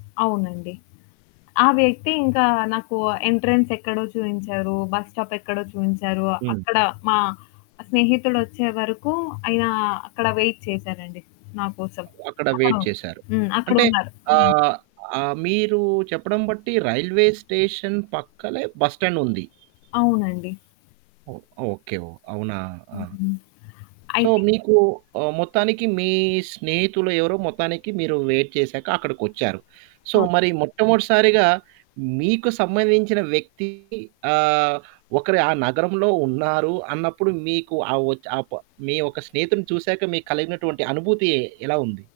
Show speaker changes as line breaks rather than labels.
అవునండి. ఆ వ్యక్తి ఇంకా నాకు ఎంట్రన్స్ ఎక్కడో చూయించారు, బస్ స్టాప్ ఎక్కడో చూయించారు.
హ్మ్.
అక్కడ మా స్నేహితుడొచ్చే వరకు ఆయన అక్కడ వెయిట్ చేసారండి నాకోసం.
అ అక్కడ వెయిట్
అక్కడో
చేసారు.
హ్మ్. అక్కడ
అంటే
ఉన్నారు. హ్మ్.
ఆహ్, ఆహ్, మీరు చెప్పడం బట్టి రైల్వే స్టేషన్ పక్కలే బస్ స్టాండుంది.
అవునండి.
ఓహ్! ఓకే. ఓహ్! అవునా! ఆ!
హుహు. ఐ
సో,
థింక్
మీకు ఆహ్, మొత్తానికి మీ స్నేహితులు ఎవరో మొత్తానికి మీరు వెయిట్ చేసాక అక్కడికొచ్చారు. So,
okay.
మరి మొట్టమొదటిసారిగా, మీకు సంబంధించిన వ్యక్తి ఆహ్, ఒకరు ఆ నగరంలో ఉన్నారు అన్నప్పుడు, మీకు ఆ ఒచ్ ఆపా మీ ఒక్క స్నేహితుడిని చూసాక మీకు కలిగినటువంటి అనుభూతి ఎలా ఉంది?